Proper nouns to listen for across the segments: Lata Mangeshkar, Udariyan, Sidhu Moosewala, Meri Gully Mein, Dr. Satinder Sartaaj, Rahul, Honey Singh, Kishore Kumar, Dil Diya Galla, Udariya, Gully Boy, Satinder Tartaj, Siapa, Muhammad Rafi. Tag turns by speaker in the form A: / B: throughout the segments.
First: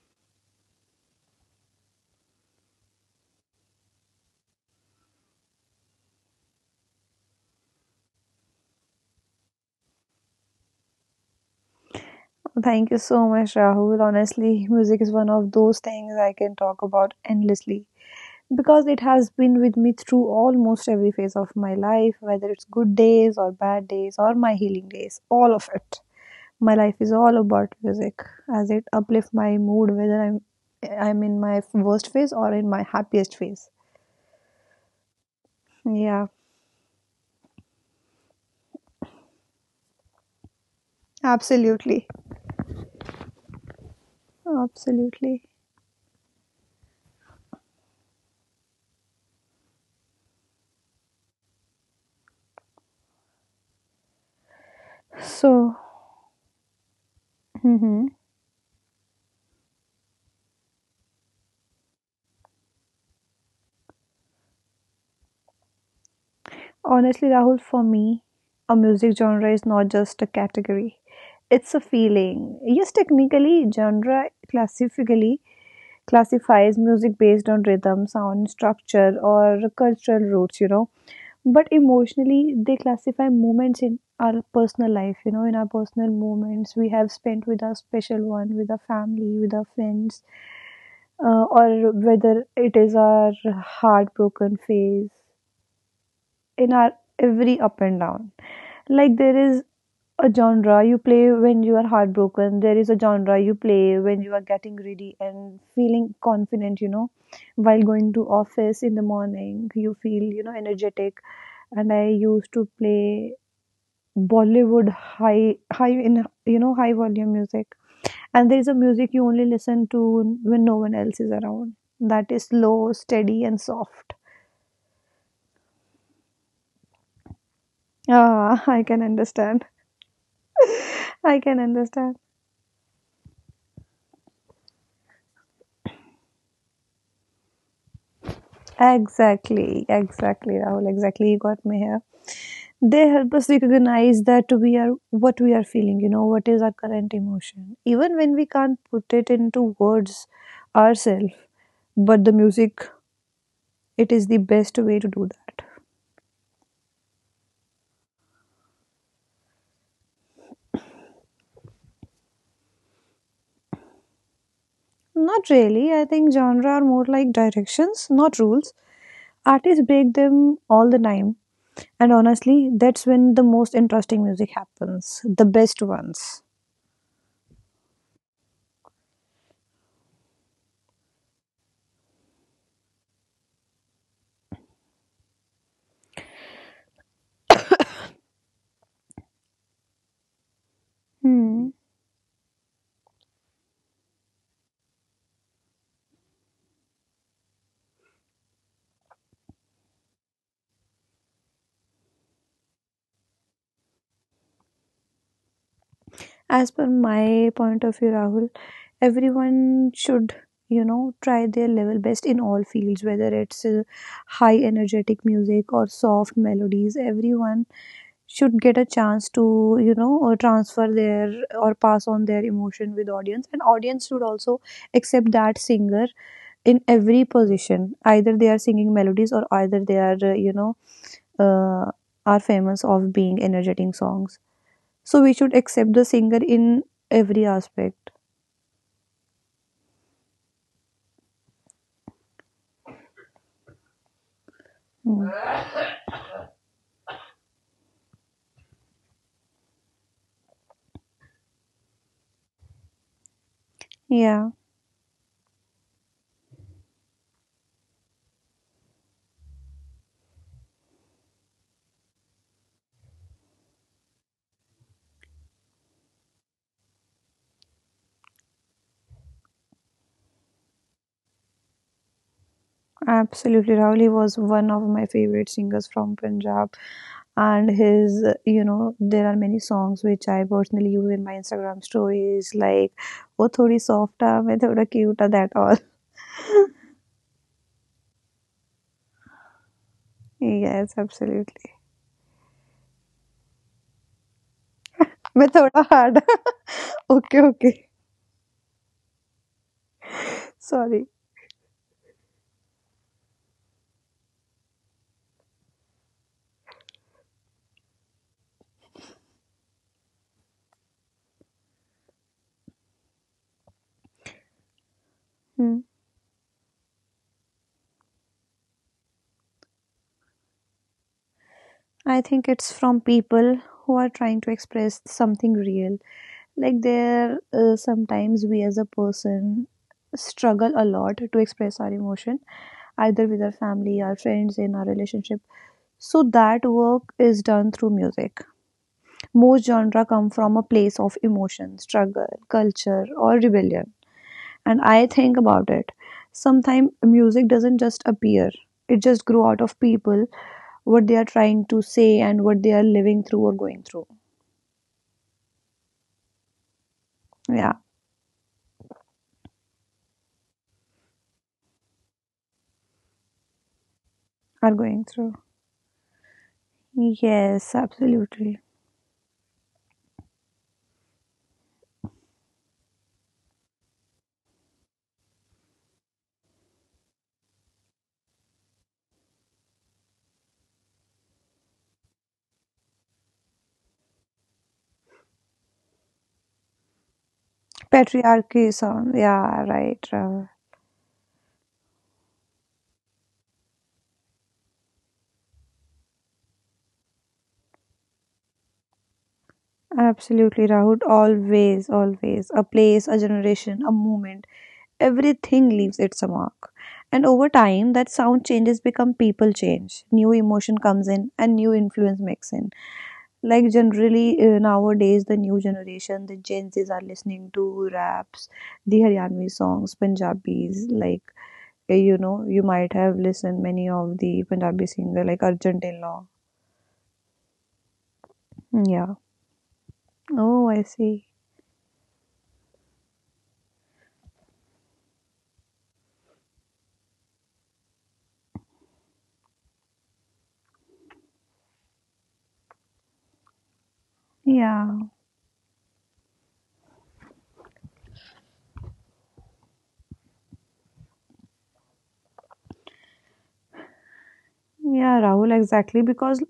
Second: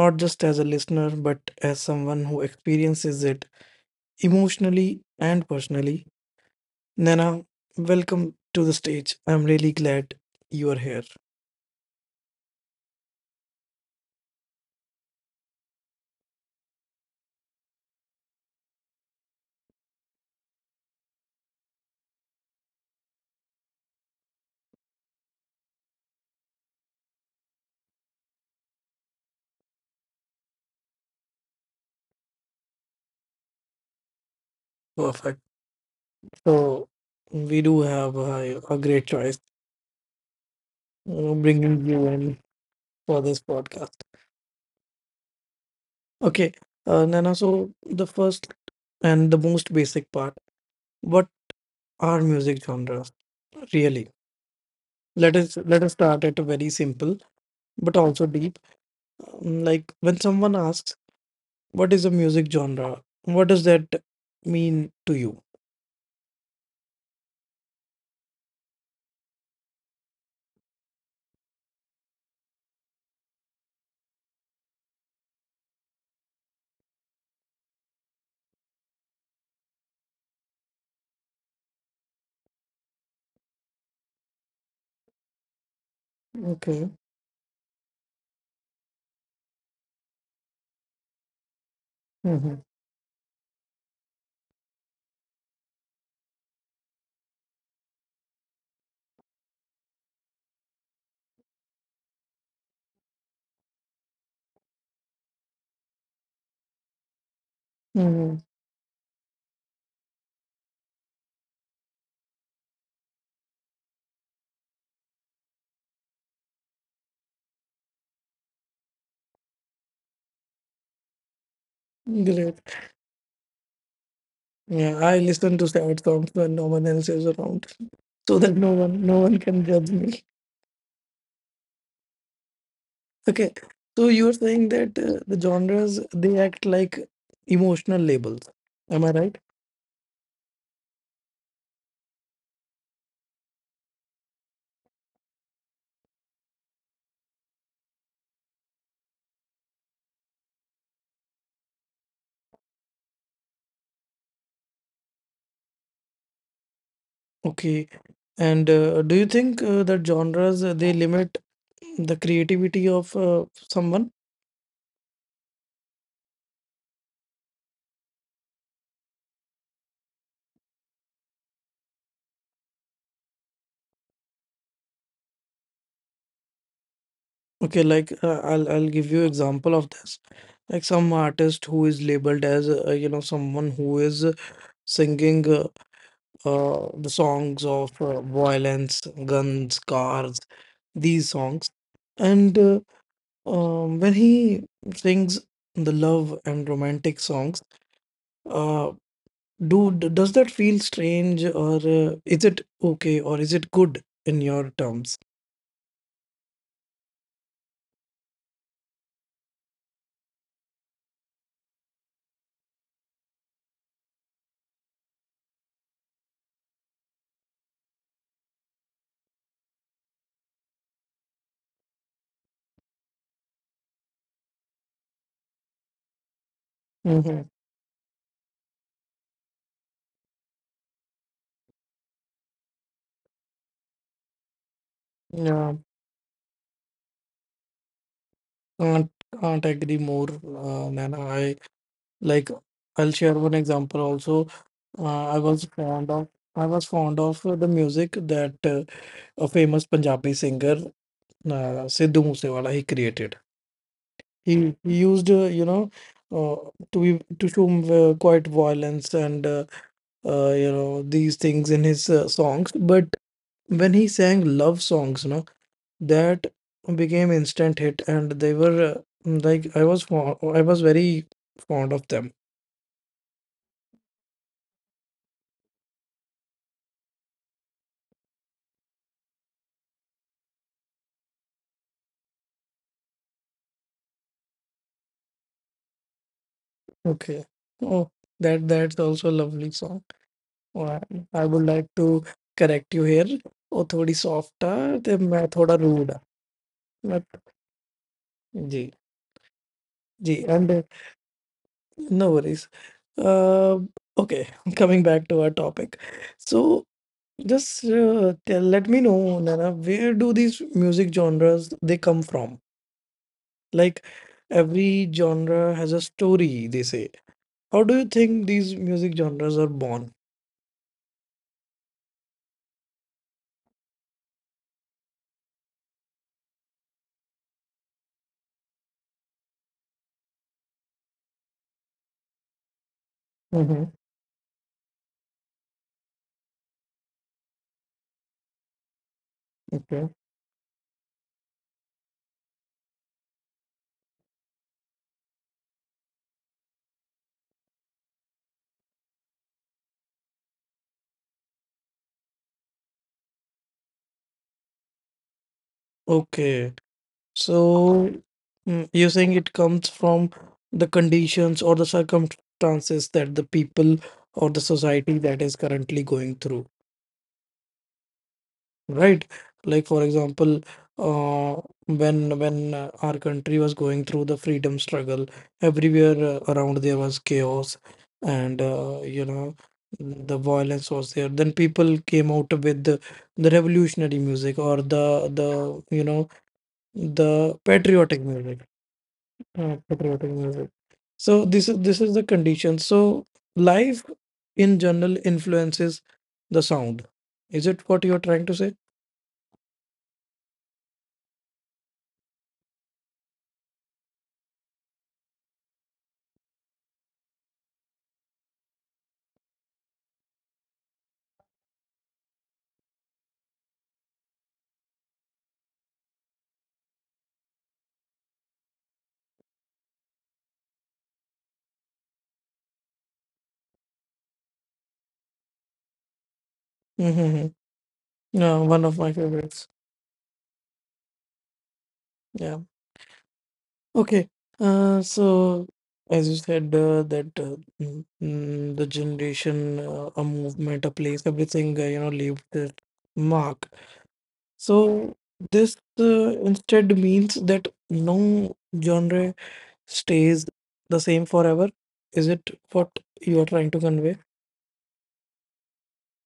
A: not just as a listener, but as someone who experiences it emotionally and personally. Nana, welcome to the stage. I'm really glad you are here.
B: Thank you so much, Rahul. Honestly, music is one of those things I can talk about endlessly because it has been with me through almost every phase of my life, whether it's good days or bad days or my healing days, all of it. My life is all about music as it uplifts my mood, whether I'm in my worst phase or in my happiest phase.
A: Perfect.
B: Yeah,
A: So we do have a great choice bringing
B: absolutely,
A: you in for this podcast.
B: absolutely.
A: Okay, Nana. So the first and the most basic part. What our music genres really. let us
B: So,
A: let us start at a very simple but also deep. Like when someone asks, what is a music genre, what does that mean to you?
B: Honestly, Rahul, for me, a music genre is not just a category. It's a feeling. Yes, technically, genre classifically classifies music based on rhythm, sound, structure, or cultural roots, you know. But emotionally, they classify moments in our personal life, you know, in our personal moments we
A: Okay.
B: have spent with our special one, with our family, with our friends, or whether
A: Mm-hmm.
B: it is our heartbroken phase, in our every up and down. Like there is a genre you play when you are heartbroken, there is a genre you play when you are getting ready and feeling confident, you know, while going to
A: Mm-hmm.
B: office in the morning, you feel, you know, energetic. And I used to play Bollywood high high in high volume music. And there is a music you only listen to when no one else is around. That is
A: Great.
B: slow, steady and soft.
A: Yeah, I listen to sad songs when no one else is around, so that
B: Ah,
A: no
B: I can
A: one no one
B: understand.
A: can judge me.
B: I can understand.
A: Okay, so you're saying that the genres they act like emotional labels, am I right?
B: Exactly, exactly, Rahul. Exactly, you got me here. They help us recognize that we are what we are feeling, you know, what is our current emotion. Even when we can't put it into words ourselves, but the music, it is the best way to do that.
A: Okay. And do you think that genres they limit the creativity of someone?
B: Not really. I think genre are more like directions, not rules. Artists break them all the time. And honestly, that's when the most interesting music happens, the best ones.
A: Okay, like I'll give you example of this. Like some artist who is labeled as someone who is singing the songs of violence, guns, cars, these
B: Hmm.
A: songs, and when he sings the love and romantic songs. uh, Do does that feel strange, or is it okay, or is it good in your terms?
B: As per my point of view, Rahul, everyone should try their level best in all fields, whether it's high energetic music or soft melodies. Everyone should get a chance to or transfer their or pass on their emotion with audience, and audience should also accept that singer in every
A: Hmm.
B: position, either they are singing melodies or either they are uh, are famous of being energetic songs. So we should accept
A: Yeah,
B: the singer in every aspect.
A: can't can't agree more, Nana. I like. I'll share one example also.
B: Hmm.
A: Uh, I was fond of I was fond of the music that a famous Punjabi singer Sidhu Moosewala he created.
B: Yeah.
A: He used uh, to be to show quite violence and these things in his songs, but when he sang love songs, that became instant hit, and they were like I was very fond of them.
B: Absolutely, Rahul. He was one of my favorite singers from Punjab, and his, you know, there are many songs which I personally use in my Instagram stories, like "वो थोड़ी soft आ, मैं थोड़ा cute uh," that all.
A: Okay. Oh, that's also a lovely song.
B: Yes,
A: Oh, I
B: absolutely.
A: would like to correct you here. Oh थोड़ी soft था ते
B: मैं
A: मैं
B: थोड़ा
A: थोड़ा
B: hard uh.
A: rude.
B: Okay,
A: But
B: okay.
A: Ji ji, and
B: Sorry.
A: no worries. uh, okay. Coming back to our topic. So just tell, let me know, Nana, where do these music genres they come from? Like every
B: Hmm.
A: genre has a story, they say. How do you think these music genres are born?
B: I think it's from people who are trying to express something real. Like there, sometimes we as a person struggle a lot to express our emotion, either with our family,
A: Mm-hmm.
B: our friends, in our relationship. So that work is done through music. Most genre come
A: Okay.
B: from a place of emotion, struggle, culture, or rebellion. And I think about it. Sometimes music doesn't just appear; it just grew out of people, what they are trying to say, and what they are living through or going through.
A: Okay,
B: Yeah,
A: so you're saying it comes from the conditions or the circumstances that the people
B: are
A: or the
B: going through.
A: society that is currently going through,
B: Yes, absolutely.
A: right? Like, for example, uh, when our country was going through the freedom struggle, everywhere around there was chaos, and the violence was there. Then people came out with the revolutionary music or the you know the patriotic
B: Patriarchy
A: music,
B: song. Yeah,
A: uh,
B: right.
A: patriotic music. So this is the condition. So life in general influences the sound. Is it what you're trying to say?
B: Absolutely, Rahul. Always, always. A place, a generation, a moment. Everything leaves its mark. And over time, that sound changes become people change. New emotion comes in and new influence mix in. Like generally nowadays, the new generation, the Gen Zs are listening to raps, the Haryanvi songs, Punjabis. Like, you know, you might have listened many of the Punjabi singer like Arjun Law.
A: Hmm. Yeah, one
B: Yeah.
A: of my favorites.
B: Oh, I see.
A: Yeah. Okay. So as you said, that the generation, a movement, a place, everything, leave their mark.
B: Yeah.
A: So this instead means that no genre stays the same forever. Is it what you are trying to convey?
B: Yeah, Rahul, exactly. Because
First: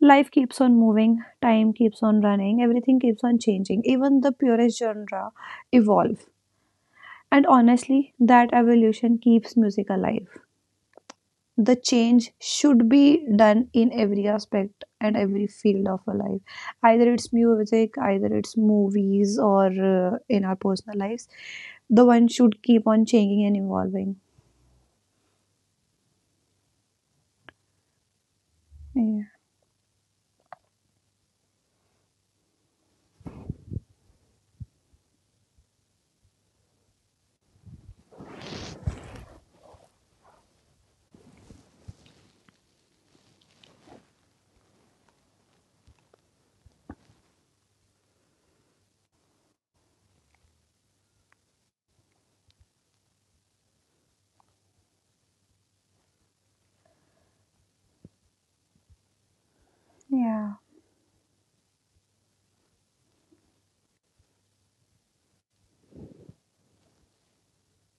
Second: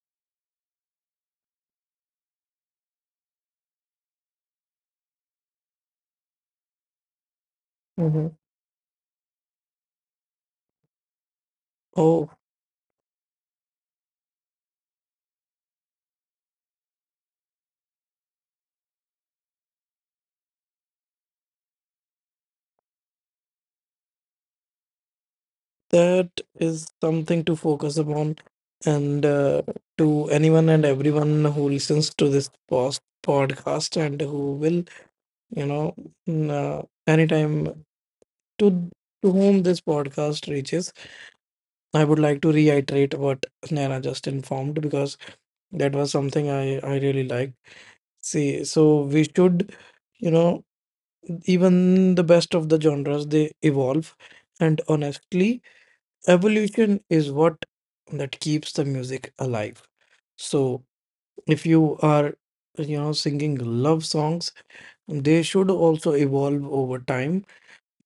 B: life keeps on moving, time keeps on running, everything keeps on changing. Even the purest genre evolve. And honestly,
A: Mm-hmm.
B: that evolution keeps music alive. The change should be done in every aspect and every field of our life. Either it's music, either it's movies, or in our personal lives. The one should keep on changing and evolving.
A: That is something to focus upon.
B: Yeah.
A: And to anyone and everyone who listens to this post podcast, and who will, you know, anytime, to to whom this podcast reaches, I would like to reiterate what Naina just informed, because that was something I really liked. See, so we should, you know, even the best of the genres they evolve, and honestly, evolution is what that keeps the music alive.
B: Yeah.
A: So if you are singing love songs, they should also evolve over time.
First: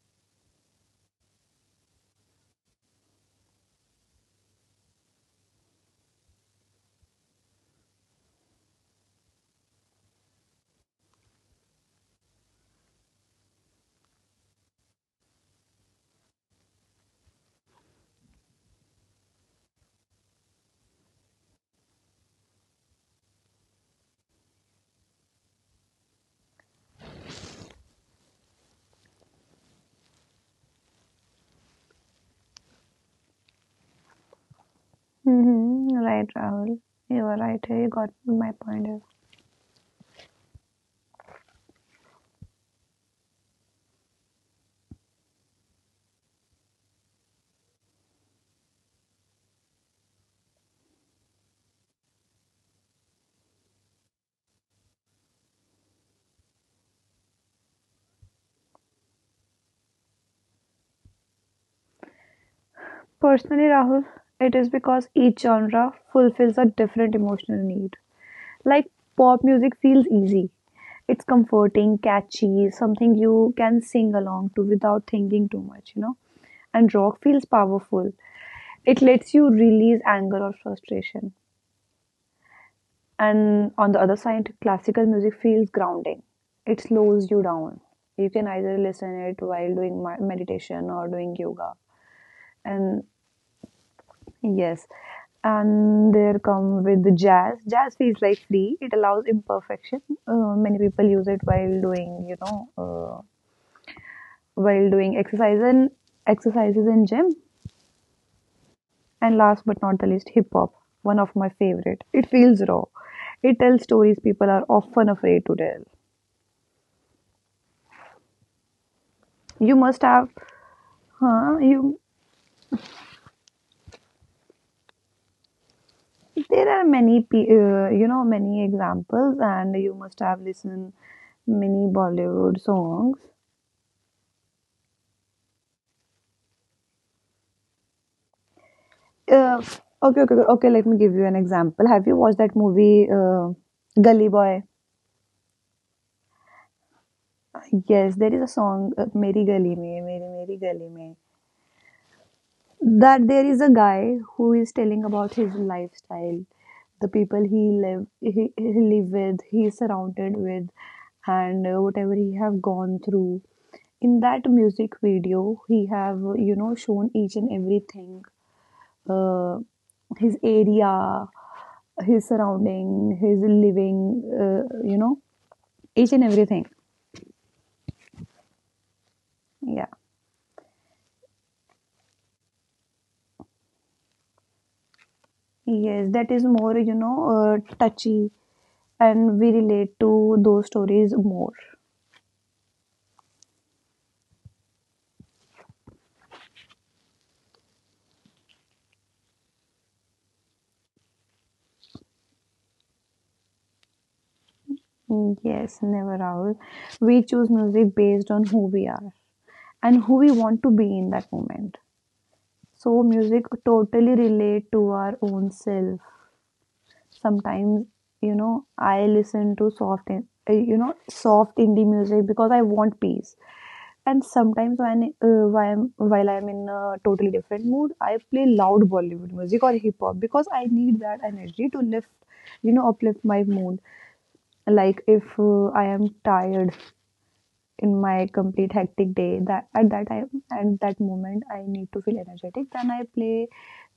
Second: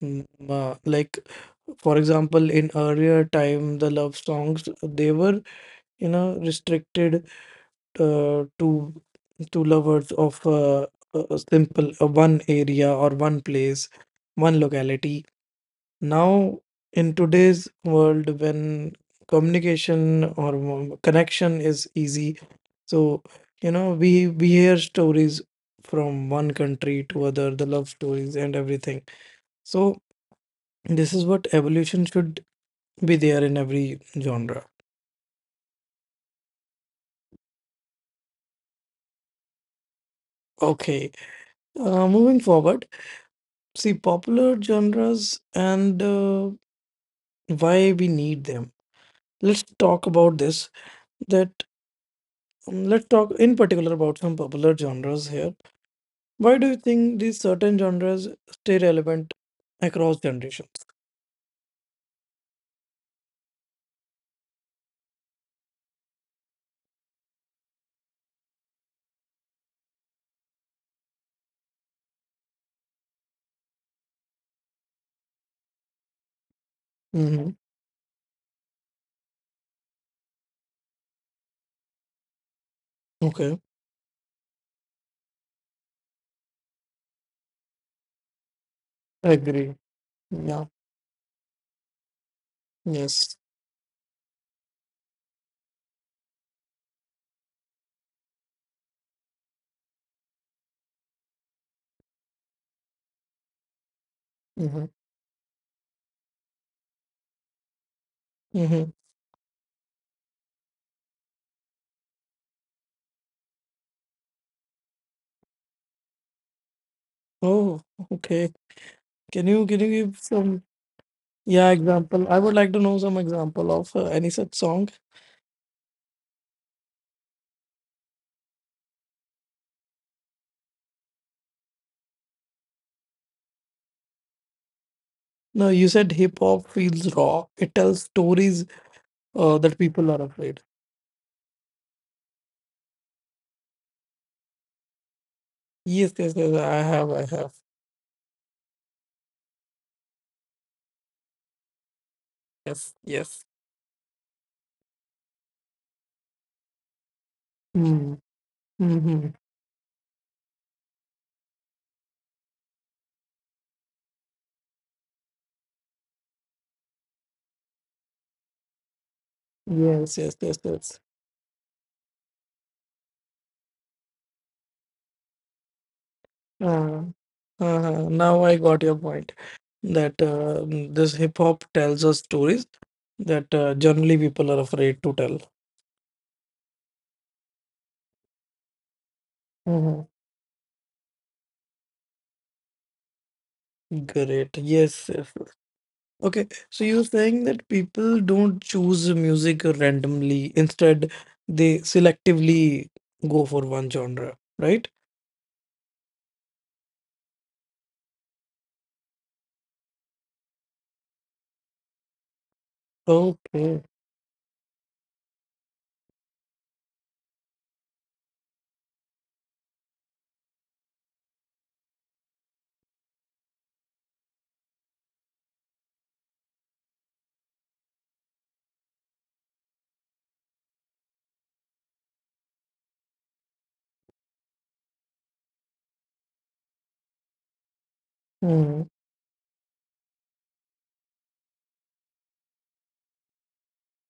A: Mm, like, for example, in earlier time the love songs they were restricted uh, to to lovers of a simple one area or one place one locality. Now, in today's world, when communication or connection is easy, so we hear stories from one country to other, the love stories and everything. So this is what evolution should be there in every genre.
B: Mm-hmm. Right, Rahul. You are right. You got my point.
A: Okay, moving forward, see popular genres and why we need them. Let's talk about this. That Let's talk in particular about some popular genres here. Why do you think these certain genres stay relevant across generations?
B: Personally, Rahul, it is because each genre fulfills a different emotional need. Like pop music feels easy. It's comforting, catchy, something you can sing along to without thinking too much, you know. And rock feels
A: Hmm.
B: powerful. It lets you release anger or frustration.
A: Okay,
B: And on the other side, classical music feels grounding. It slows you down. You can either listen
A: I
B: it
A: agree.
B: while doing my
A: Yeah.
B: meditation or doing yoga. And
A: Yes.
B: yes. And there come with the jazz. Jazz feels like free. It allows imperfection. Many people use it while doing, you know,
A: Hmm.
B: while doing exercise and exercises in gym.
A: Hmm.
B: And last but not the least, hip hop. One of my favorite. It feels raw. It tells stories people are often afraid to tell.
A: Oh, okay. Can you can
B: You
A: you
B: must
A: give
B: have,
A: some,
B: huh?
A: yeah,
B: You.
A: example? I would like to know some example of any such song.
B: There are many, you know, many examples, and you must have listened many Bollywood songs.
A: No, you said hip hop feels raw. It tells stories
B: Uh,
A: that people are afraid.
B: okay, Let me give you an example. Have you watched that movie, Gully Boy?
A: Yes, yes, yes. I have, I have.
B: Yes, there is a song, Meri Gully Mein, Meri Gully Mein,
A: Yes,
B: that
A: yes.
B: there is a guy who is telling about his lifestyle, the people
A: Mm-hmm.
B: he live
A: Mm-hmm.
B: with, he is surrounded with, and whatever he have gone through. In that music video, he have you know shown each and everything uh,
A: Yes, yes,
B: his
A: yes, yes.
B: area, his surrounding, his living, you know, each and everything.
A: Uh, now I got your point,
B: Yeah.
A: that this hip hop tells us stories that generally people are afraid to tell.
B: Yes, that is more, you know, touchy, and we
A: Mhm.
B: relate to those stories more.
A: Great. Yes, yes, yes. Okay. So you're saying that people don't choose music randomly. Instead, they selectively go for one genre, right?
B: Mm, yes, never Rahul. We choose music based on who we are and who we want to be in that moment. So music
A: Okay.
B: totally relate to our own self. Sometimes, you know, I listen to soft soft indie music because I want peace. And sometimes when while I'm in a totally different mood, I play loud Bollywood music or hip hop because I need that energy to lift, you know, uplift my mood. Like if I am tired in my complete
A: Mhm.
B: hectic day, that at that time, at that moment, I need to feel energetic, then I play,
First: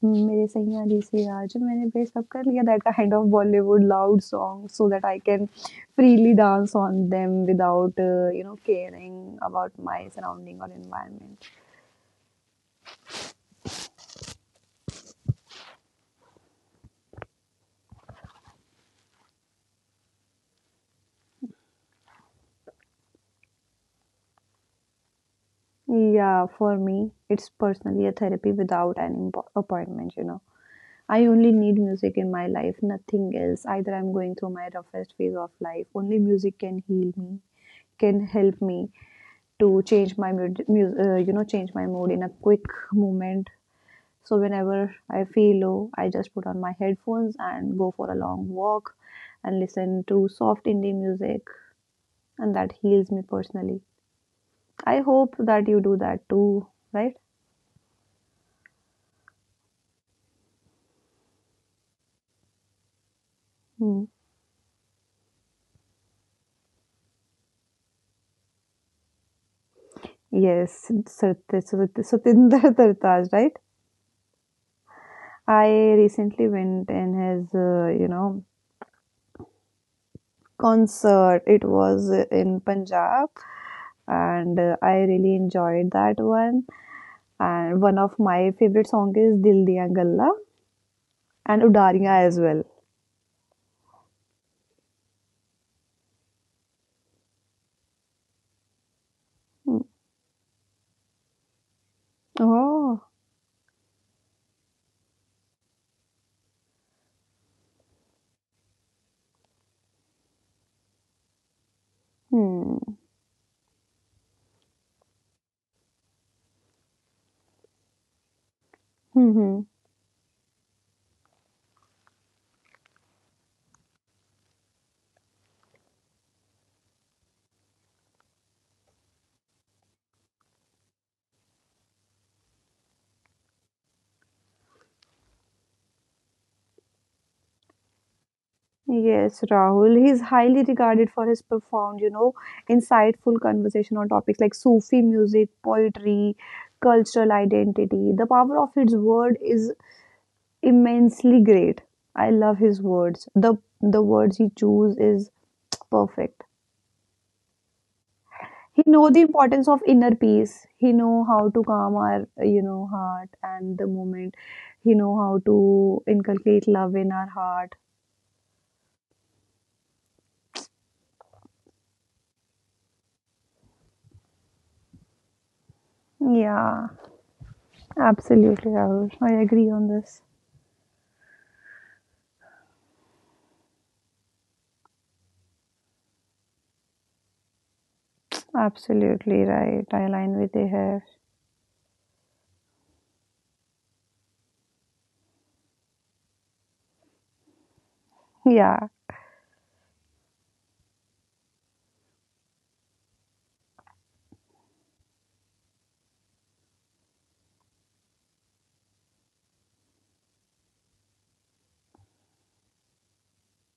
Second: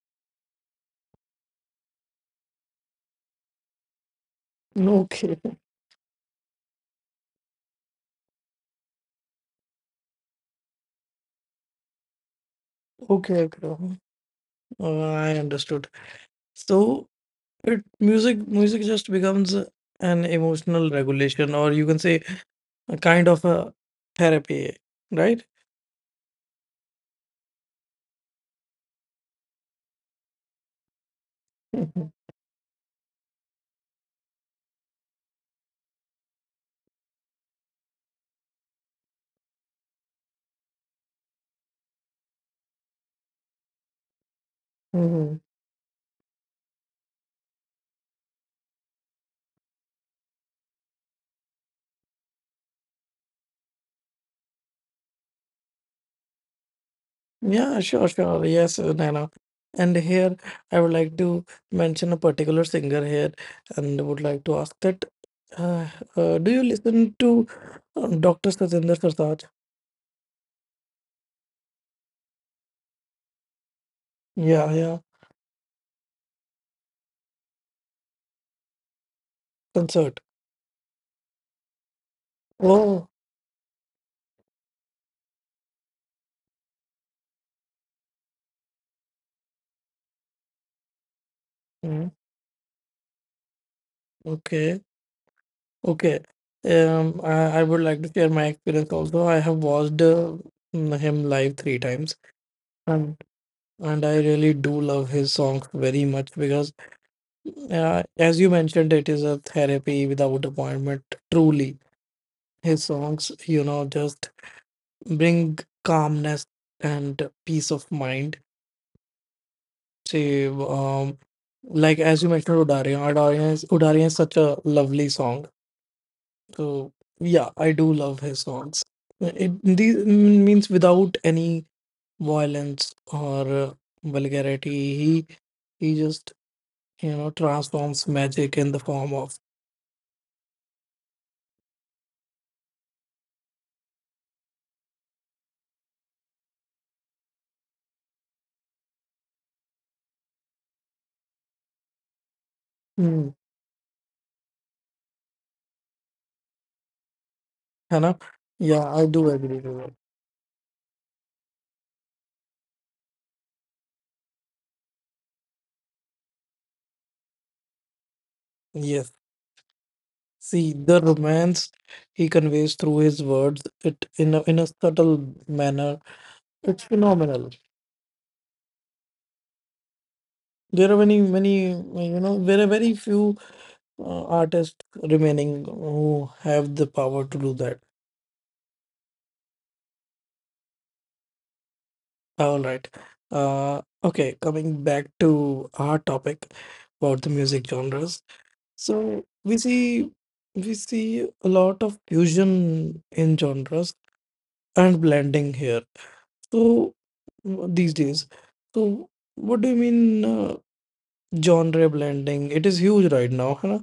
B: mm, मेरे सैया जैसे आज मैंने वे सब कर लिया, that kind of Bollywood loud song so that I
A: Okay.
B: can freely dance on them without you know caring about my surrounding or environment.
A: Okay, bro. I understood. So It music music just becomes an emotional regulation, or you can say a kind of a therapy, right?
B: Yeah, for me it's personally a therapy without an appointment, you know. I only need
A: Mhm.
B: music in my life, nothing else. Either I'm going through my roughest phase of life, only music can heal me, can help me to change my mood, you know, change my mood in a quick moment. So whenever I
A: Mhm.
B: feel low, I just put on my headphones and go for a long walk and listen to soft indie music, and that heals me personally. I hope that you do that too, right?
A: Yeah, sure, sure. Yes, Naina. And here I would like to mention a particular singer here and
B: Hmm.
A: would like to ask that uh, do you listen to Dr. Satinder Sartaaj?
B: Yes, Satinder Tartaj, right?
A: Yeah, yeah,
B: I recently went in his,
A: concert.
B: concert. It was in
A: Oh,
B: Punjab, and I really enjoyed that one. And one of my favorite songs is Dil Diya Galla and
A: mm,
B: Udariya as well.
A: okay. Okay. I would like to share my experience also. I have
B: Hmm.
A: watched him live three times,
B: Oh,
A: and and I really do love his songs very much, because, as you mentioned, it is a therapy without appointment. Truly, his
B: hmm.
A: songs, just bring calmness and peace of mind.
B: Mhm.
A: Say, like as you mentioned, Udariyan. Udariyan is such a lovely song. So yeah, I do love his songs. It these means without any violence or vulgarity. He he just transforms magic in the form of
B: Yes, Rahul. He's highly regarded for his profound, you know, insightful conversation on topics like Sufi music, poetry, cultural identity. The power of his word is immensely great. I love his
A: mm.
B: words. The words he choose is perfect.
A: है ना? Yeah,
B: He
A: I
B: know the
A: do agree with
B: importance of
A: that.
B: inner peace. He know how to calm our, you know, heart and the moment. He know how to inculcate love in our heart.
A: Yes. See the romance he conveys through his words, it in a subtle manner. It's
B: Yeah,
A: phenomenal.
B: absolutely Rahul. I agree on this.
A: There are very few artists remaining who have the power to do that.
B: Absolutely right, I align with you.
A: All right. Okay, coming back to our topic about the music genres.
B: Yeah.
A: So we see a lot of fusion in genres and blending here. So these days, so what do you mean genre blending? It is huge right now, huh?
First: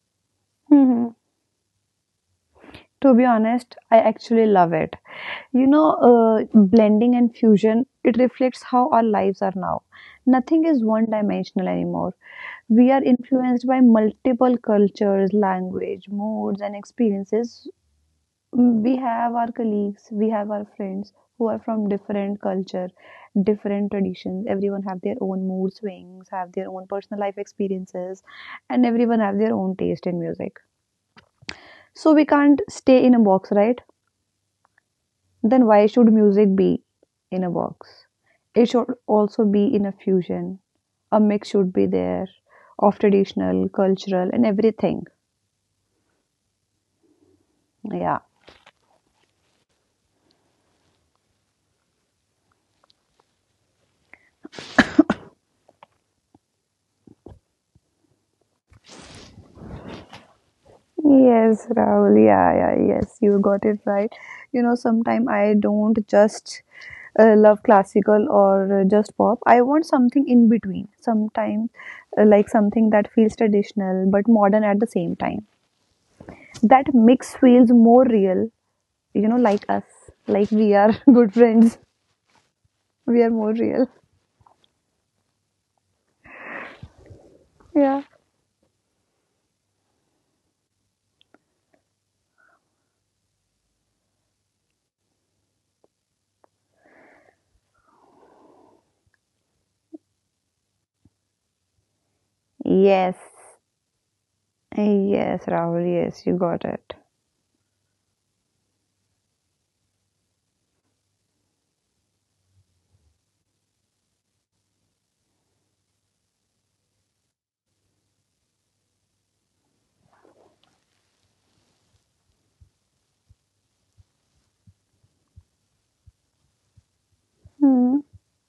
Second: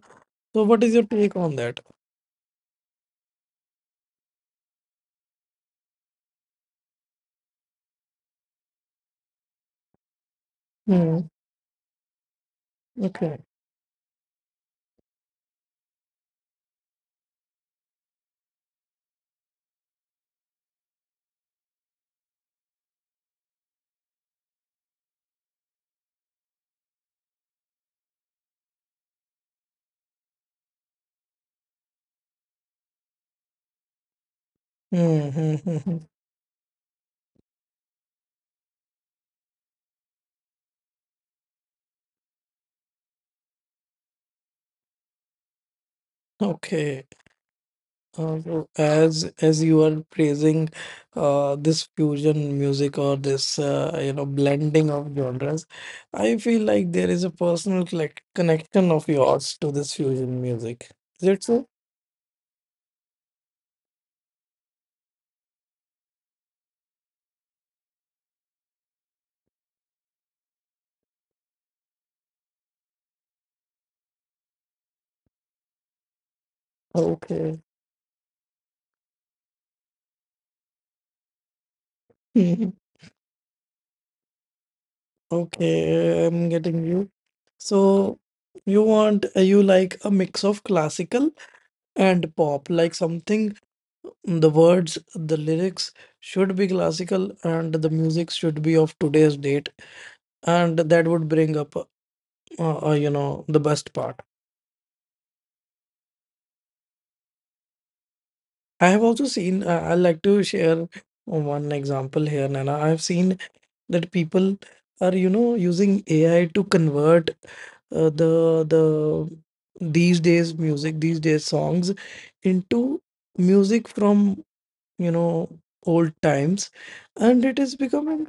A: So what is your
B: Hmm.
A: take on that?
B: To be honest, I actually love it. You know, blending and fusion, it reflects how our lives are now. Nothing is one
A: Hmm.
B: dimensional anymore. We are
A: Okay.
B: influenced by multiple cultures, language, moods, and experiences. Mm, we have our colleagues, we have our friends who are from different culture, different traditions. Everyone have their own mood swings, have their own personal life experiences, and everyone have their own taste in music. So we can't stay in a box, right?
A: Hmm. Hmm,
B: Then
A: hmm,
B: why
A: hmm.
B: should music be in a box? It should also be in a fusion. A mix should be there of traditional, cultural, and everything.
A: Okay.
B: Yeah.
A: So as you are praising this fusion music or this blending of genres, I feel like there is a personal collect connection of yours to this fusion music. Is it
B: Yes,
A: so?
B: Rahul. Yeah, yeah, yes, you got it right. You know, sometimes I don't just love classical or just pop. I want something in between. Sometimes, like something that feels traditional but modern at the same time. That mix
A: Okay.
B: feels more real, you know, like us. Like we are good friends.
A: Mhm.
B: We are more real.
A: Okay, I'm getting you.
B: Yeah.
A: So you like a mix of classical and pop, like something the words, the lyrics should be classical and the music should be of today's date, and that would bring up
B: Yes.
A: the best part.
B: Yes, Rahul. Yes, you got it.
A: I have also seen. I like to share one example here, Nana. I have seen that people are using AI to convert uh, the the these days songs into music from you know old times. And it is
B: Hmm.
A: becoming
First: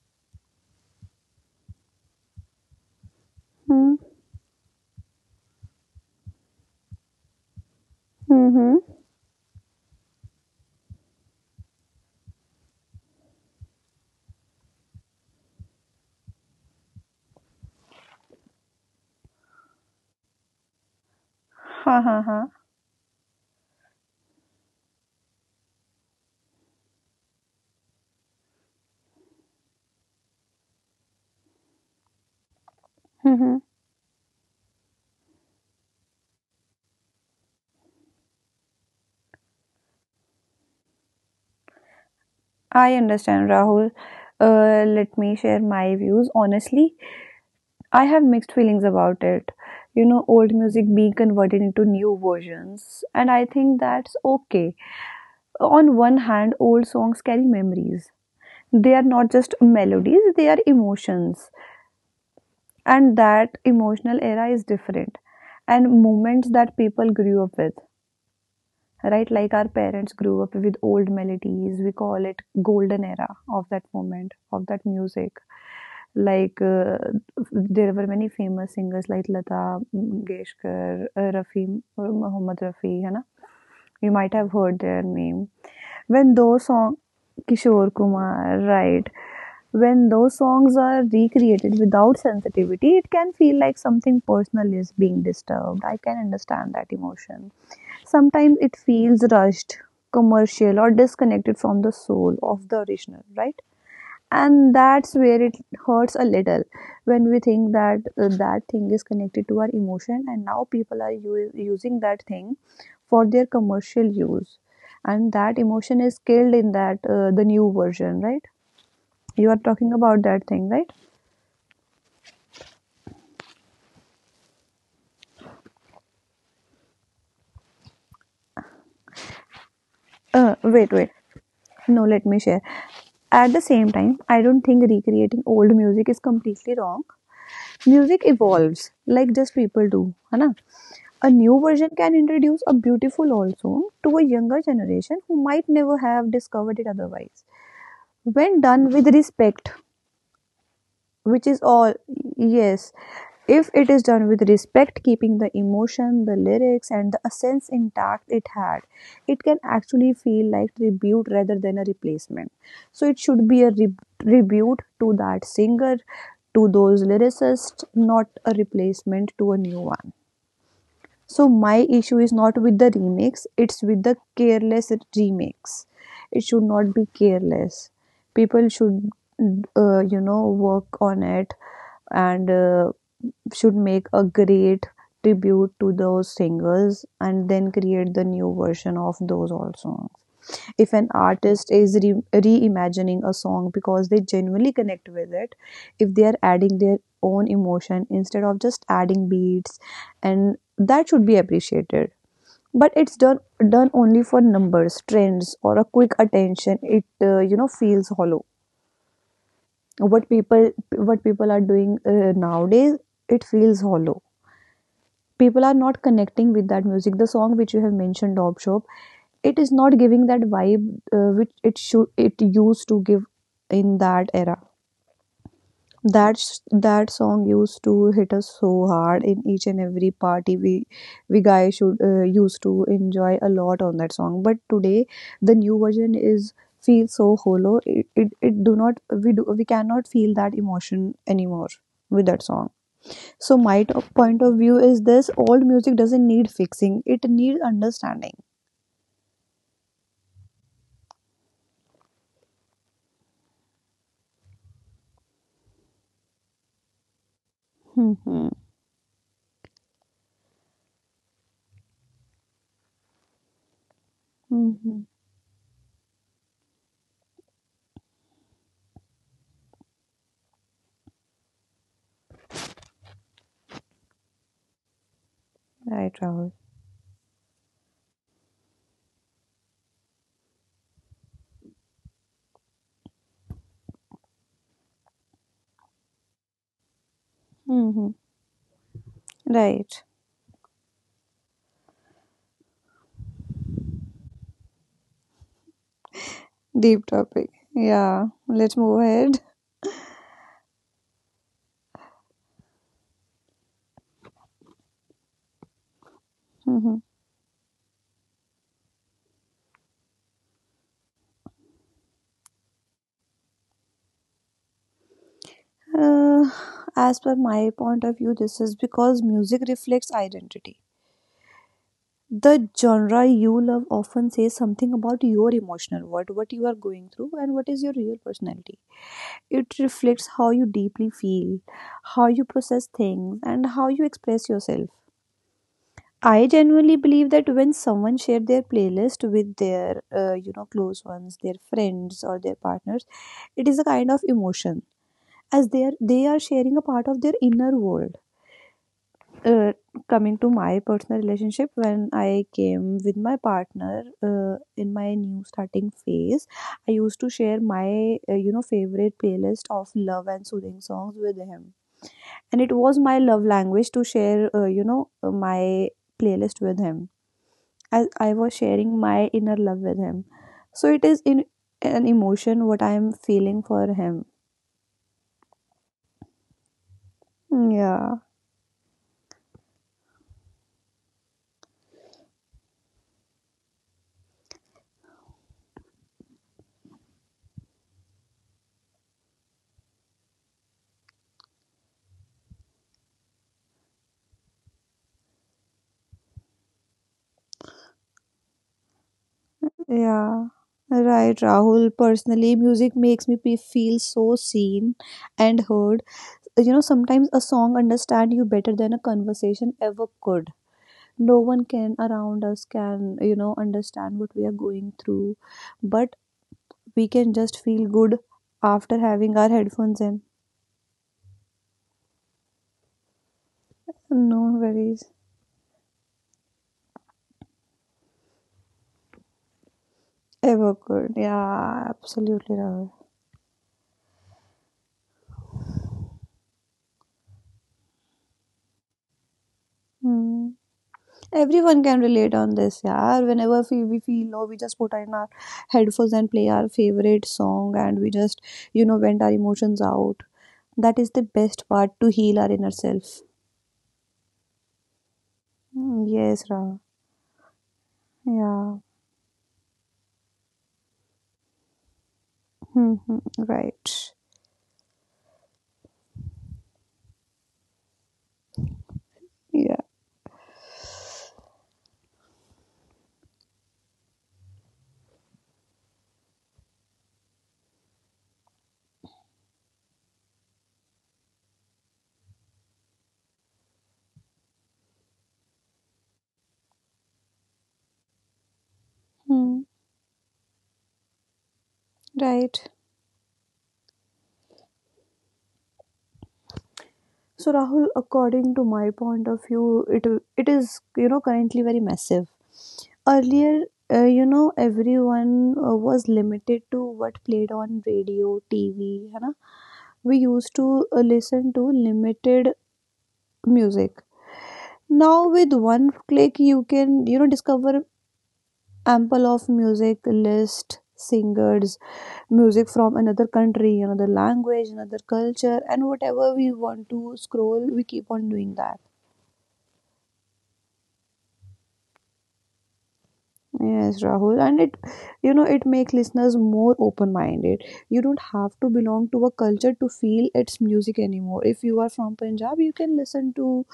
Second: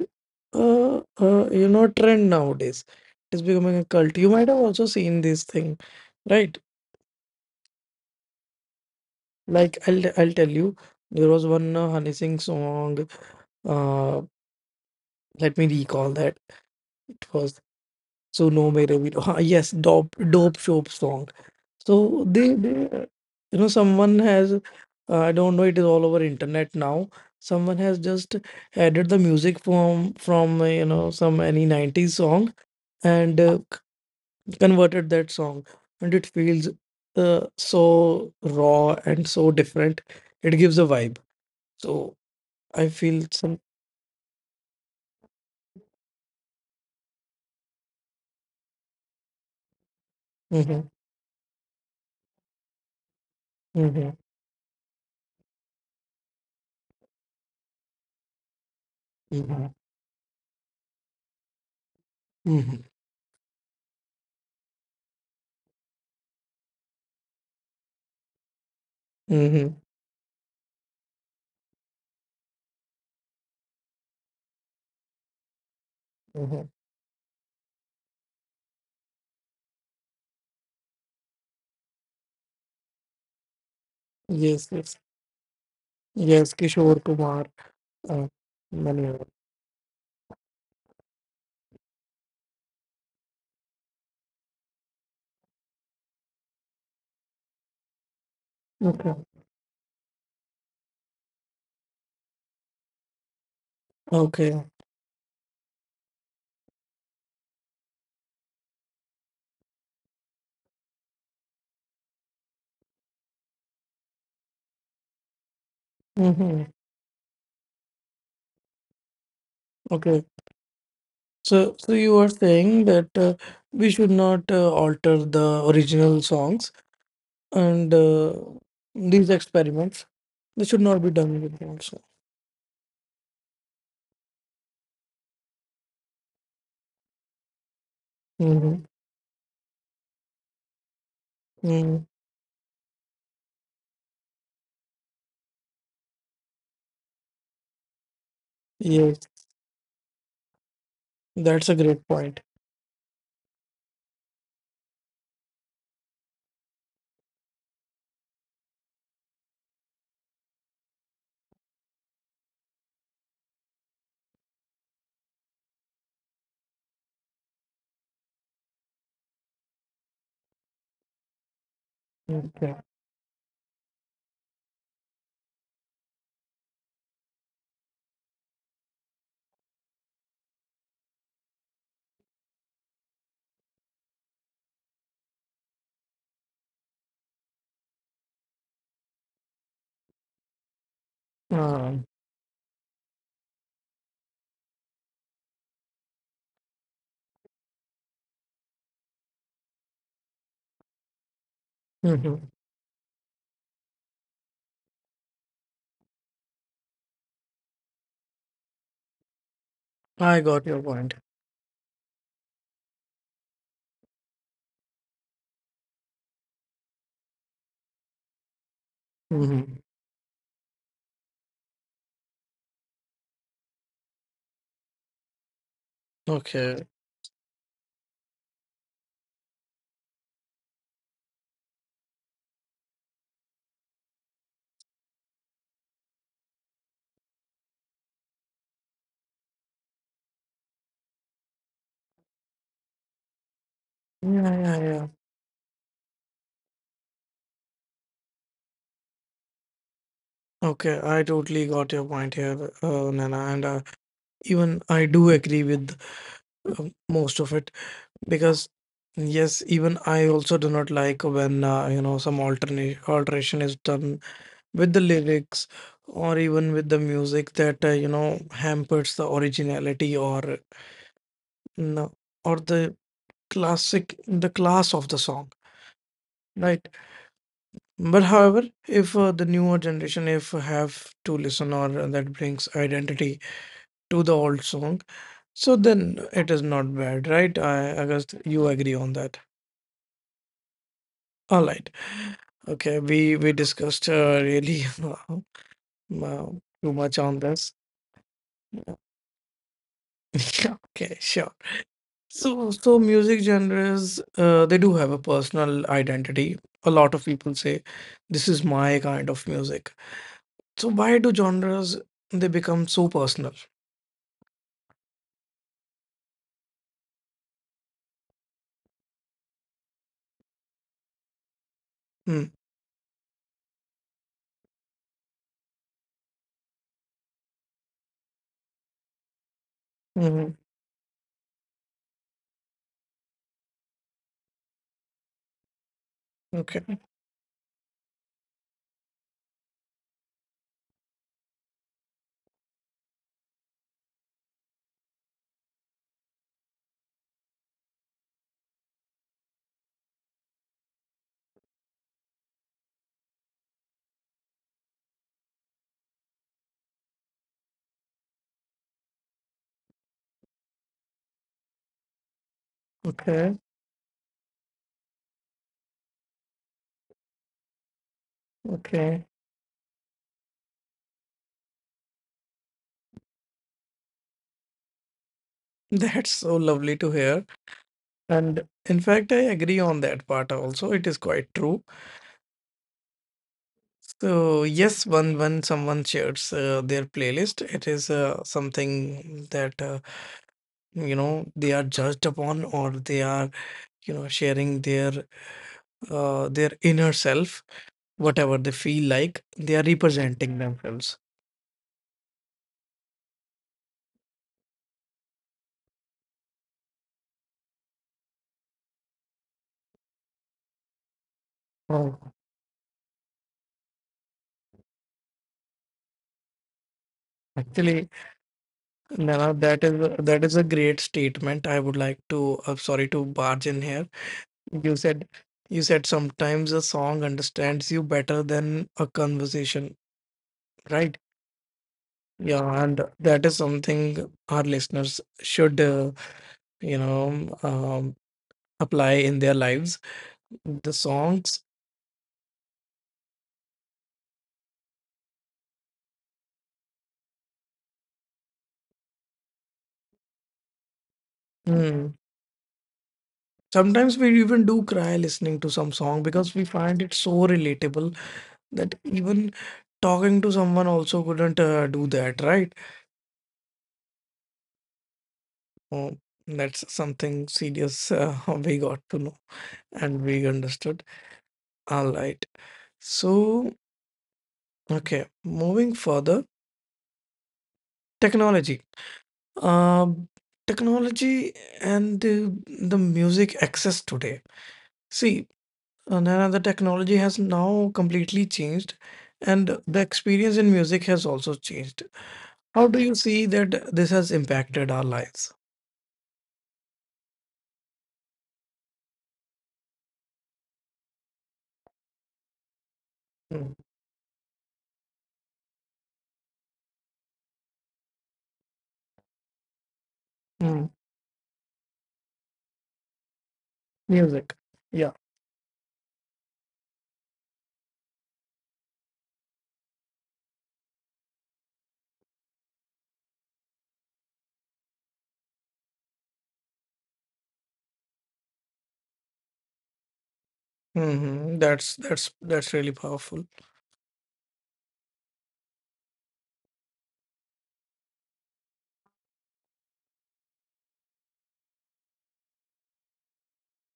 A: uh, a trend nowadays. It's becoming a
B: Hmm.
A: cult. You might have also seen this thing, right?
B: Hmm. Hmm.
A: Like I'll tell you, there was one Honey Singh song. Uh, Let me recall that it was so no mere Veeru." Yes, dope shop song.
B: Ha ha
A: So
B: ha.
A: they you know someone has I don't know, it is all over internet now. Someone has just added the music from some any 90s song, and
B: Mm-hmm.
A: converted that song, and it feels so raw and so different. It gives a vibe. So. I
B: I
A: feel
B: understand,
A: some.
B: Rahul. Let me share my views. Honestly, I have mixed feelings about it. You know, old music
A: Mhm,
B: being converted into new versions, and I think
A: mhm,
B: that's okay. On one hand, old songs carry memories. They are not just
A: mhm,
B: melodies, they are emotions.
A: mhm,
B: And that emotional era is different and moments that people grew up with, right? Like our
A: mhm,
B: parents grew up with old melodies. We call it golden era of that moment, of that music.
A: mhm.
B: Like uh, there were many famous singers like Lata Mangeshkar, Rafi, Muhammad Rafi, hai na? You might have
A: Yes,
B: heard
A: yes,
B: their name. When
A: yes.
B: those
A: Kishore
B: songs,
A: Kumar,
B: Kishore
A: uh,
B: Kumar,
A: many
B: right?
A: other.
B: When those songs are recreated without sensitivity, it can feel like something personal is being disturbed. I can understand that emotion. Sometimes it
A: Okay,
B: feels rushed, commercial, or disconnected from the soul of the original, right?
A: okay,
B: And that's where it hurts a little when we think that that thing is connected to our emotion, and now people are using that thing for their commercial use, and that emotion is
A: hmm,
B: killed in that the new version, right? You are talking
A: okay.
B: about that thing, right?
A: So you are saying that we should not alter the original songs, and these experiments. They should not be
B: Wait, wait.
A: done with them. So.
B: No, let me share. At the same time, I don't think recreating old music is completely wrong. Music
A: Hmm.
B: evolves, like just people do. है ना? A new
A: Hmm.
B: version can introduce a beautiful old song to a younger generation who might never have discovered it otherwise. When done
A: Yes,
B: with respect, which
A: that's a
B: is
A: great
B: all,
A: point.
B: yes, if it is done with respect, keeping the emotion, the lyrics and the essence intact it had, it can actually feel like tribute rather than a replacement. So it should be a tribute to that singer, to those lyricists, not a replacement to a new one. So my issue is not
A: Okay.
B: with the remix, it's with the careless remix. It should not be careless. People should you know, work on it and should make a great tribute to those singers and then create the new version of those also. If an artist
A: Um,
B: is reimagining a song because they genuinely connect with it, if they are adding their own emotion instead of just adding beats, and that should be appreciated.
A: mhm.
B: But it's done only for numbers, trends or a quick attention, it you know, feels hollow.
A: I
B: what
A: got your
B: people
A: point.
B: what people are doing nowadays, it feels hollow. People are not connecting with that music, the song which you have mentioned, Dob Shop.
A: Mm-hmm.
B: It is not giving that vibe which it used to give in that era.
A: Okay.
B: That song used to hit us so hard in each and every party. We guys should used to enjoy a lot on that song, but today the new version is feel so hollow. It it do not, we cannot feel that emotion anymore with that song. So my top
A: Yeah,
B: point
A: yeah,
B: of view
A: yeah.
B: is this: old music doesn't need fixing; it needs understanding.
A: Okay, I totally got your point here, Nana, and even I do agree with most of it because
B: Mm-hmm.
A: yes, even I also do not like when some alternate alteration is done with the
B: Mm-hmm.
A: lyrics or even with the music that hampers the originality or no or the class of the song,
B: Right, Rahul.
A: right? But however, if the newer generation if have to listen or that brings identity to the old song, so then it is not bad, right? I guess
B: Mm-hmm.
A: you agree on that.
B: Right.
A: All right. Okay, we discussed really too much
B: Deep
A: on this.
B: topic. Yeah.
A: Yeah,
B: Let's move ahead.
A: yeah, okay, sure. So music genres, they do have a personal identity. A lot
B: Mm-hmm.
A: of people say, "This is my kind of music." So, why do genres they become so personal?
B: Uh, as per my point of view, this is because music reflects identity.
A: Mm,
B: The genre you love often says something about your emotional world, what you are going through, and what is your real personality. It reflects
A: mhm.
B: how you deeply feel, how you process things, and how you express yourself. I
A: Okay,
B: genuinely believe that when someone shares their playlist with their, you know, close ones, their friends or their partners, it is a kind of emotion, as they are sharing a part of their inner world. Uh, Coming to my personal relationship, when I came with my partner in my new starting phase, I used to share my, you know, favorite playlist of love and soothing songs with him, and it was my
A: okay,
B: love language to share you know, my playlist with him. As I was sharing
A: okay.
B: my inner love with him, so it is in an emotion what I am feeling for him.
A: That's so lovely to hear.
B: Mm, yeah.
A: And in fact, I agree on that part also. It is quite true. So yes, when someone shares their playlist, it is something that they are judged upon, or they are sharing their inner self, whatever they feel like, they are representing
B: Yeah,
A: themselves.
B: right, Rahul. Personally, music makes me feel so seen and heard. You know, sometimes a song understand you better than a conversation ever could. no one can
A: Oh,
B: around us can you know, understand what we are going through, but we can just feel
A: actually.
B: good after
A: Nana,
B: having our
A: that is
B: headphones in.
A: that is a great statement. I would like to, sorry to barge in here.
B: No
A: You
B: worries,
A: said you said sometimes a song understands you better than a conversation,
B: ever
A: right?
B: could. Yeah, absolutely,
A: Yeah, and
B: Rahul.
A: that is something our listeners should, you know, um, apply in their lives.
B: Hmm.
A: The songs.
B: Everyone can relate on this, yeah. Whenever we feel low, we just put in our headphones and play our favorite song, and we just, you know, vent our emotions out. That is the best part
A: Mm.
B: to heal our inner self.
A: Sometimes we even do cry listening to some song
B: Hmm,
A: because
B: yes,
A: we
B: Ra.
A: find it so relatable that
B: Yeah.
A: even talking to someone also couldn't do that, right?
B: Hmm, hmm, right.
A: Oh, that's something serious we got to know
B: Yeah.
A: and we understood. All right. So, okay, moving further, technology. Um, technology and the music access today. See, Naina, the technology has now completely changed, and
B: Hmm.
A: the experience in music has also changed.
B: Right.
A: How do you see that this has impacted our lives?
B: So Rahul, according to my point of view, it is, you know, currently very massive.
A: Mm,
B: Earlier, you know, everyone was limited to what played on radio, TV. है ना? We used
A: mm,
B: to listen to limited music.
A: music. Yeah.
B: Now with one click, you can, you know, discover ample of music list singers, music from another country, another language, another culture, and whatever we want to scroll, we keep on doing that.
A: Hmm, that's really powerful.
B: Yes, Rahul, and it, you know, it makes listeners more open-minded. You don't have to belong to a culture to feel its music anymore. If you are from Punjab, you can listen to,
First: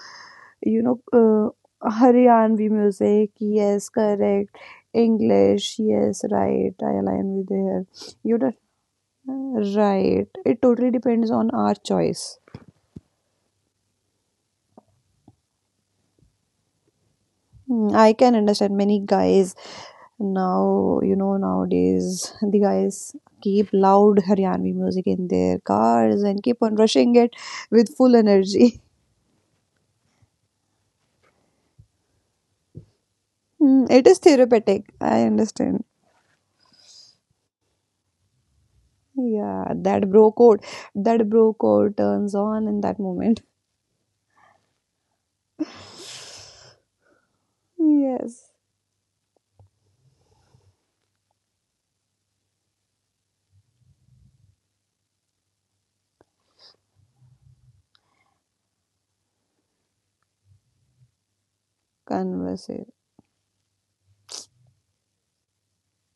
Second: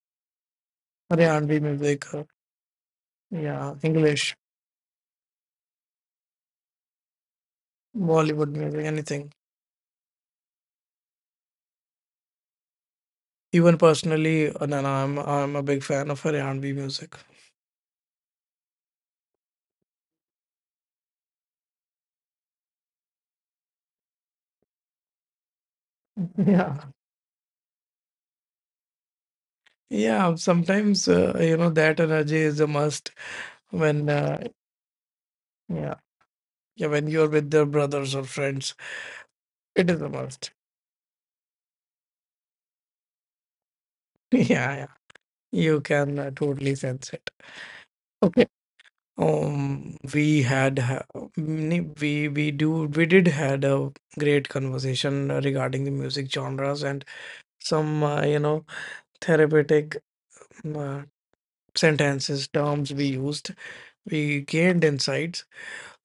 B: you know,
A: R&B music,
B: Haryanvi music.
A: yeah,
B: Yes,
A: English,
B: correct. English. Yes, right. I align with there. You
A: Bollywood
B: don't,
A: music, anything.
B: right. It totally depends on our choice.
A: Even personally, no, no, I'm a big fan of R&B music.
B: Hmm, I can understand many guys. Now, you know, nowadays the guys keep loud Haryanvi music in their cars and keep on
A: Yeah,
B: rushing it with full energy.
A: yeah. Sometimes that energy is a must
B: Hmm, it
A: when
B: is therapeutic, I understand.
A: yeah yeah when you're with your brothers or friends,
B: Yeah,
A: it is a must.
B: that bro code turns on in that moment.
A: Yeah, yeah. You can totally sense it.
B: Yes,
A: Okay. Um, we had ha- mm, we did had a great conversation regarding the music genres and some therapeutic uh, sentences
B: converse.
A: terms we used, we gained insights.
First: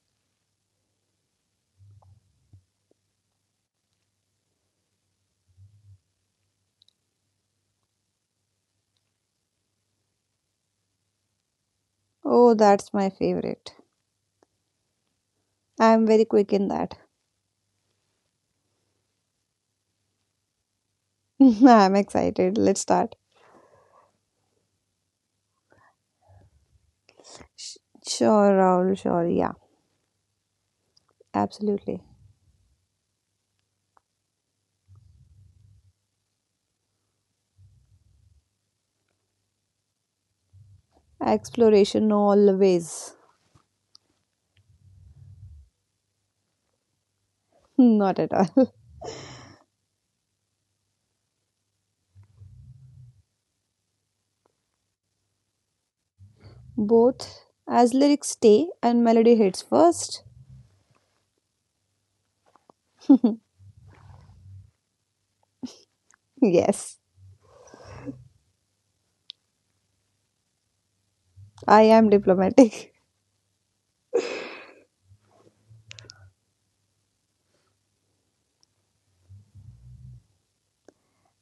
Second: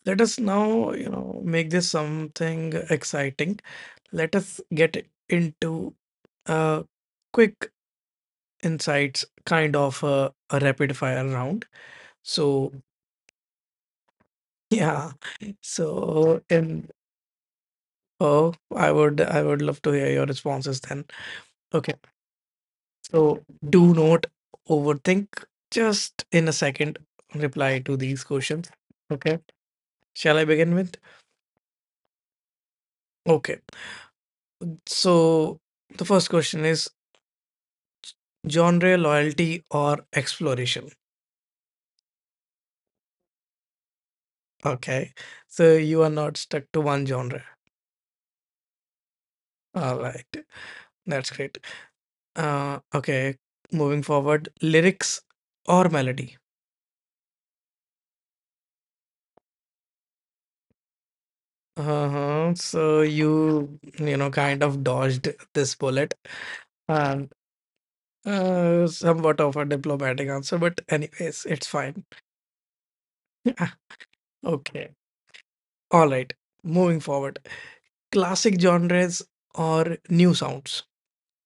A: Let us now, make this something exciting. Let us get into a quick insights kind of a rapid fire round,
B: Oh,
A: so
B: that's my favorite.
A: yeah,
B: I'm very
A: so
B: quick in
A: in,
B: that.
A: oh, I would love to hear your responses then. Okay.
B: I'm excited. Let's start.
A: So do not overthink. Just in a second, reply
B: Sh-
A: to these
B: sure,
A: questions.
B: Raul, sure.
A: Okay.
B: Yeah,
A: Shall I begin with?
B: absolutely.
A: Okay. So the first question is genre loyalty or exploration.
B: Exploration always.
A: Okay. So you are not stuck to one genre.
B: Not at all.
A: All right. That's great. Okay. Moving forward, lyrics or melody.
B: Both, as lyrics stay and melody hits first.
A: Uh-huh. So you, kind of dodged this bullet.
B: Yes,
A: Um, somewhat of a diplomatic answer, but anyways, it's
B: I
A: fine.
B: am diplomatic.
A: Yeah, okay. All right. Moving forward. Classic genres or new sounds?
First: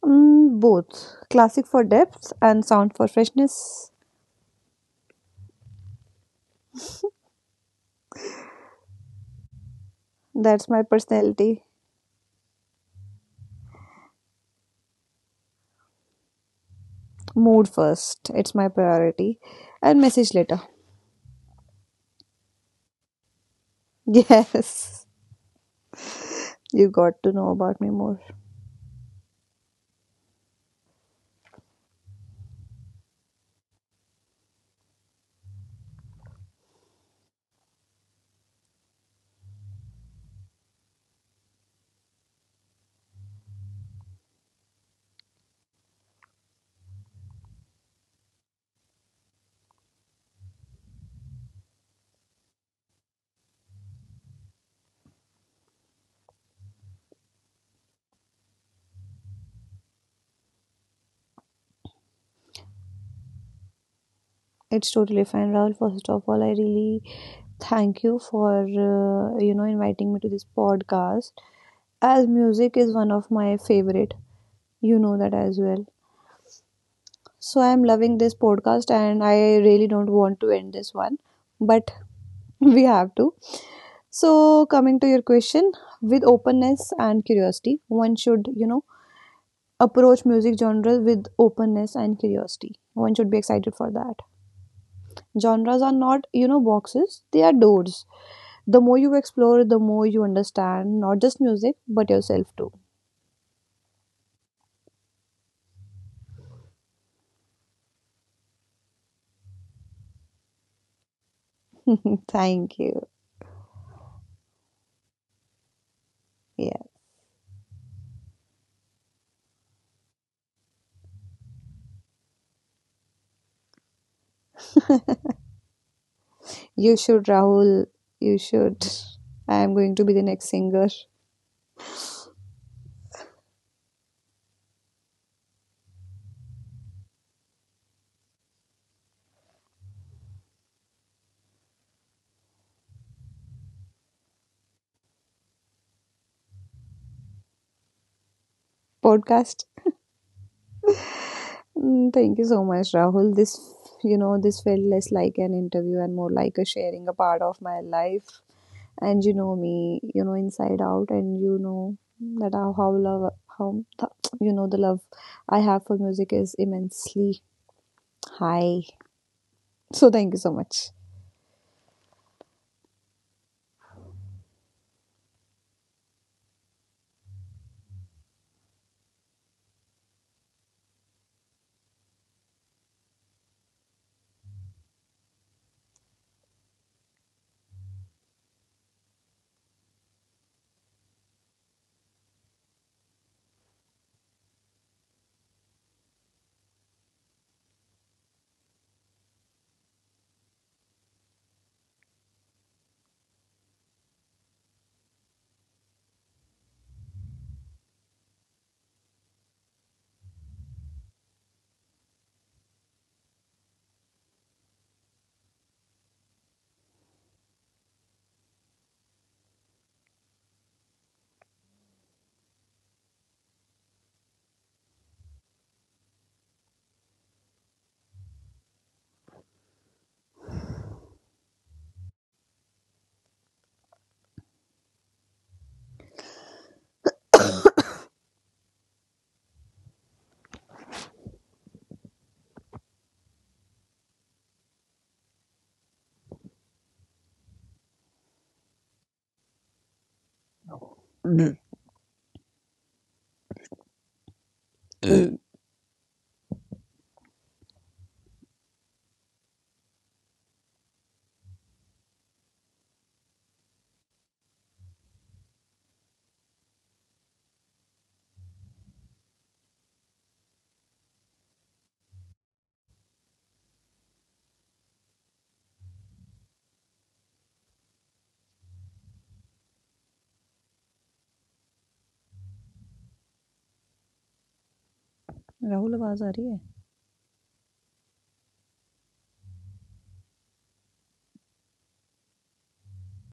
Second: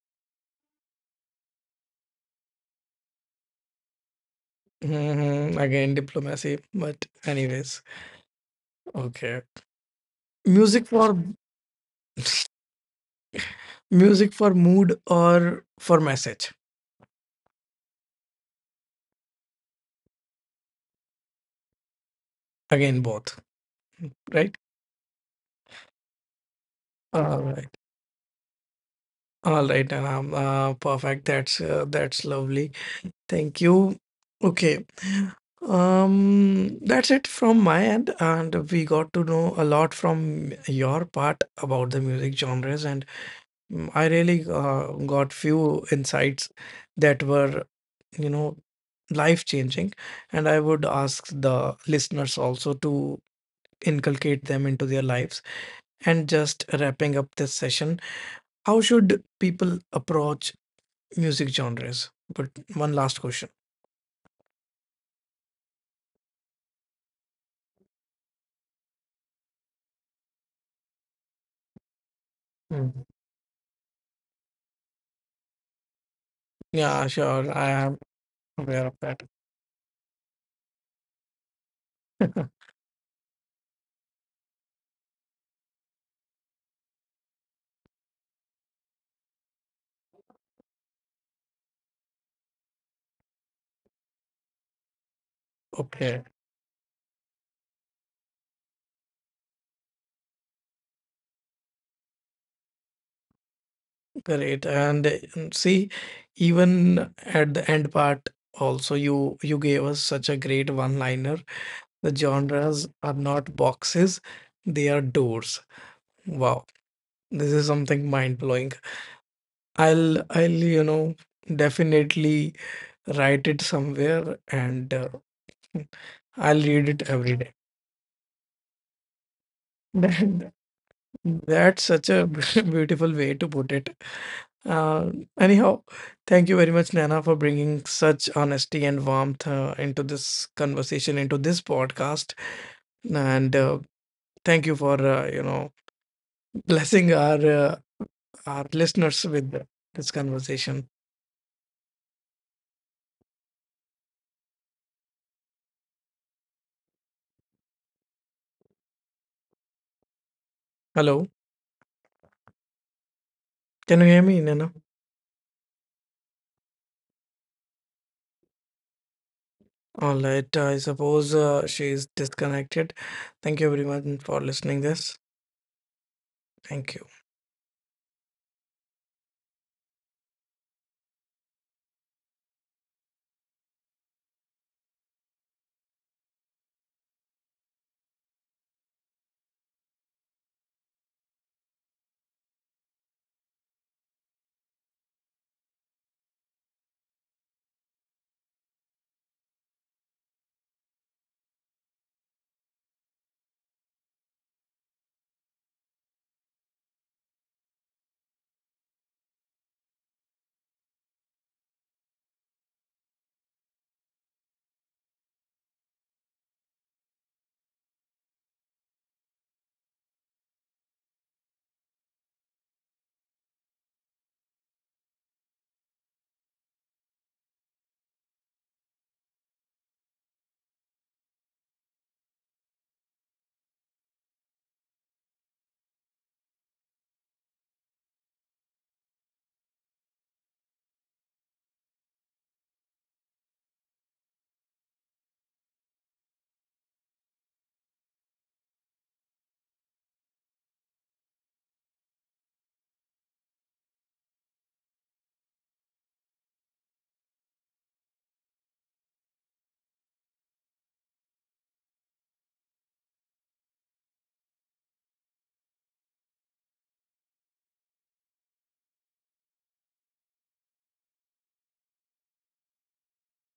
B: Mm, both, classic for depth and sound for freshness.
A: Hmm. Again, diplomacy, but anyways. Okay.
B: That's my
A: Music for
B: personality.
A: music for mood or for message?
B: Mood first, it's my priority, and message later.
A: Again, both, right?
B: Yes, you got to
A: All
B: know
A: right.
B: about me more.
A: All right, and perfect. That's lovely. Thank you. Okay. That's it from my end, and we got to know a lot from your part about the music genres, and mm, I really got few insights that were, you know, life changing, and I would ask the listeners also to inculcate them into their lives. And just wrapping up this session, how should people approach music genres? But one last question.
B: It's totally fine, Rahul. First of all, I really thank you for you know, inviting me to this podcast. As music is one of my favorite, you know that as well.
A: Yeah, sure.
B: So
A: I
B: I'm
A: am
B: loving this
A: aware
B: podcast
A: of
B: and
A: that.
B: I really don't want to end this one, but we have to. So coming to your question, with openness and curiosity, one should, you know, approach music genres with openness and curiosity. One should be excited for that. Genres are not,
A: Okay,
B: you know, boxes, they are doors. The more you explore, the more you understand not just music, but yourself too.
A: great. And mm, see, even at the end part, also you gave us such a great one-liner. The
B: Thank
A: genres
B: you.
A: are not boxes, they are doors. Wow,
B: Yeah.
A: this is something mind-blowing. I'll you know definitely write it somewhere and I'll
B: You
A: read it
B: should,
A: every day.
B: Rahul. You should. I am going to be the next
A: That-
B: singer
A: That's such a beautiful way to put it. Uh, anyhow, thank you very much, Nana, for bringing such honesty and warmth into this conversation, into this podcast. And thank you for blessing our listeners
B: podcast.
A: with this conversation.
B: Mm, thank you so much, Rahul. This, you know, this felt less like an interview and more like a sharing a part of my life. And you know me, you know, inside out,
A: Hello,
B: and you know that how love, how,
A: can you hear me,
B: you know, the
A: Nana?
B: love I have for music is immensely high. So
A: All
B: thank you so
A: right. I
B: much.
A: suppose she is disconnected. Thank you very much for listening. This. Thank you.
B: Rahul. Rahul आवाज आ रही है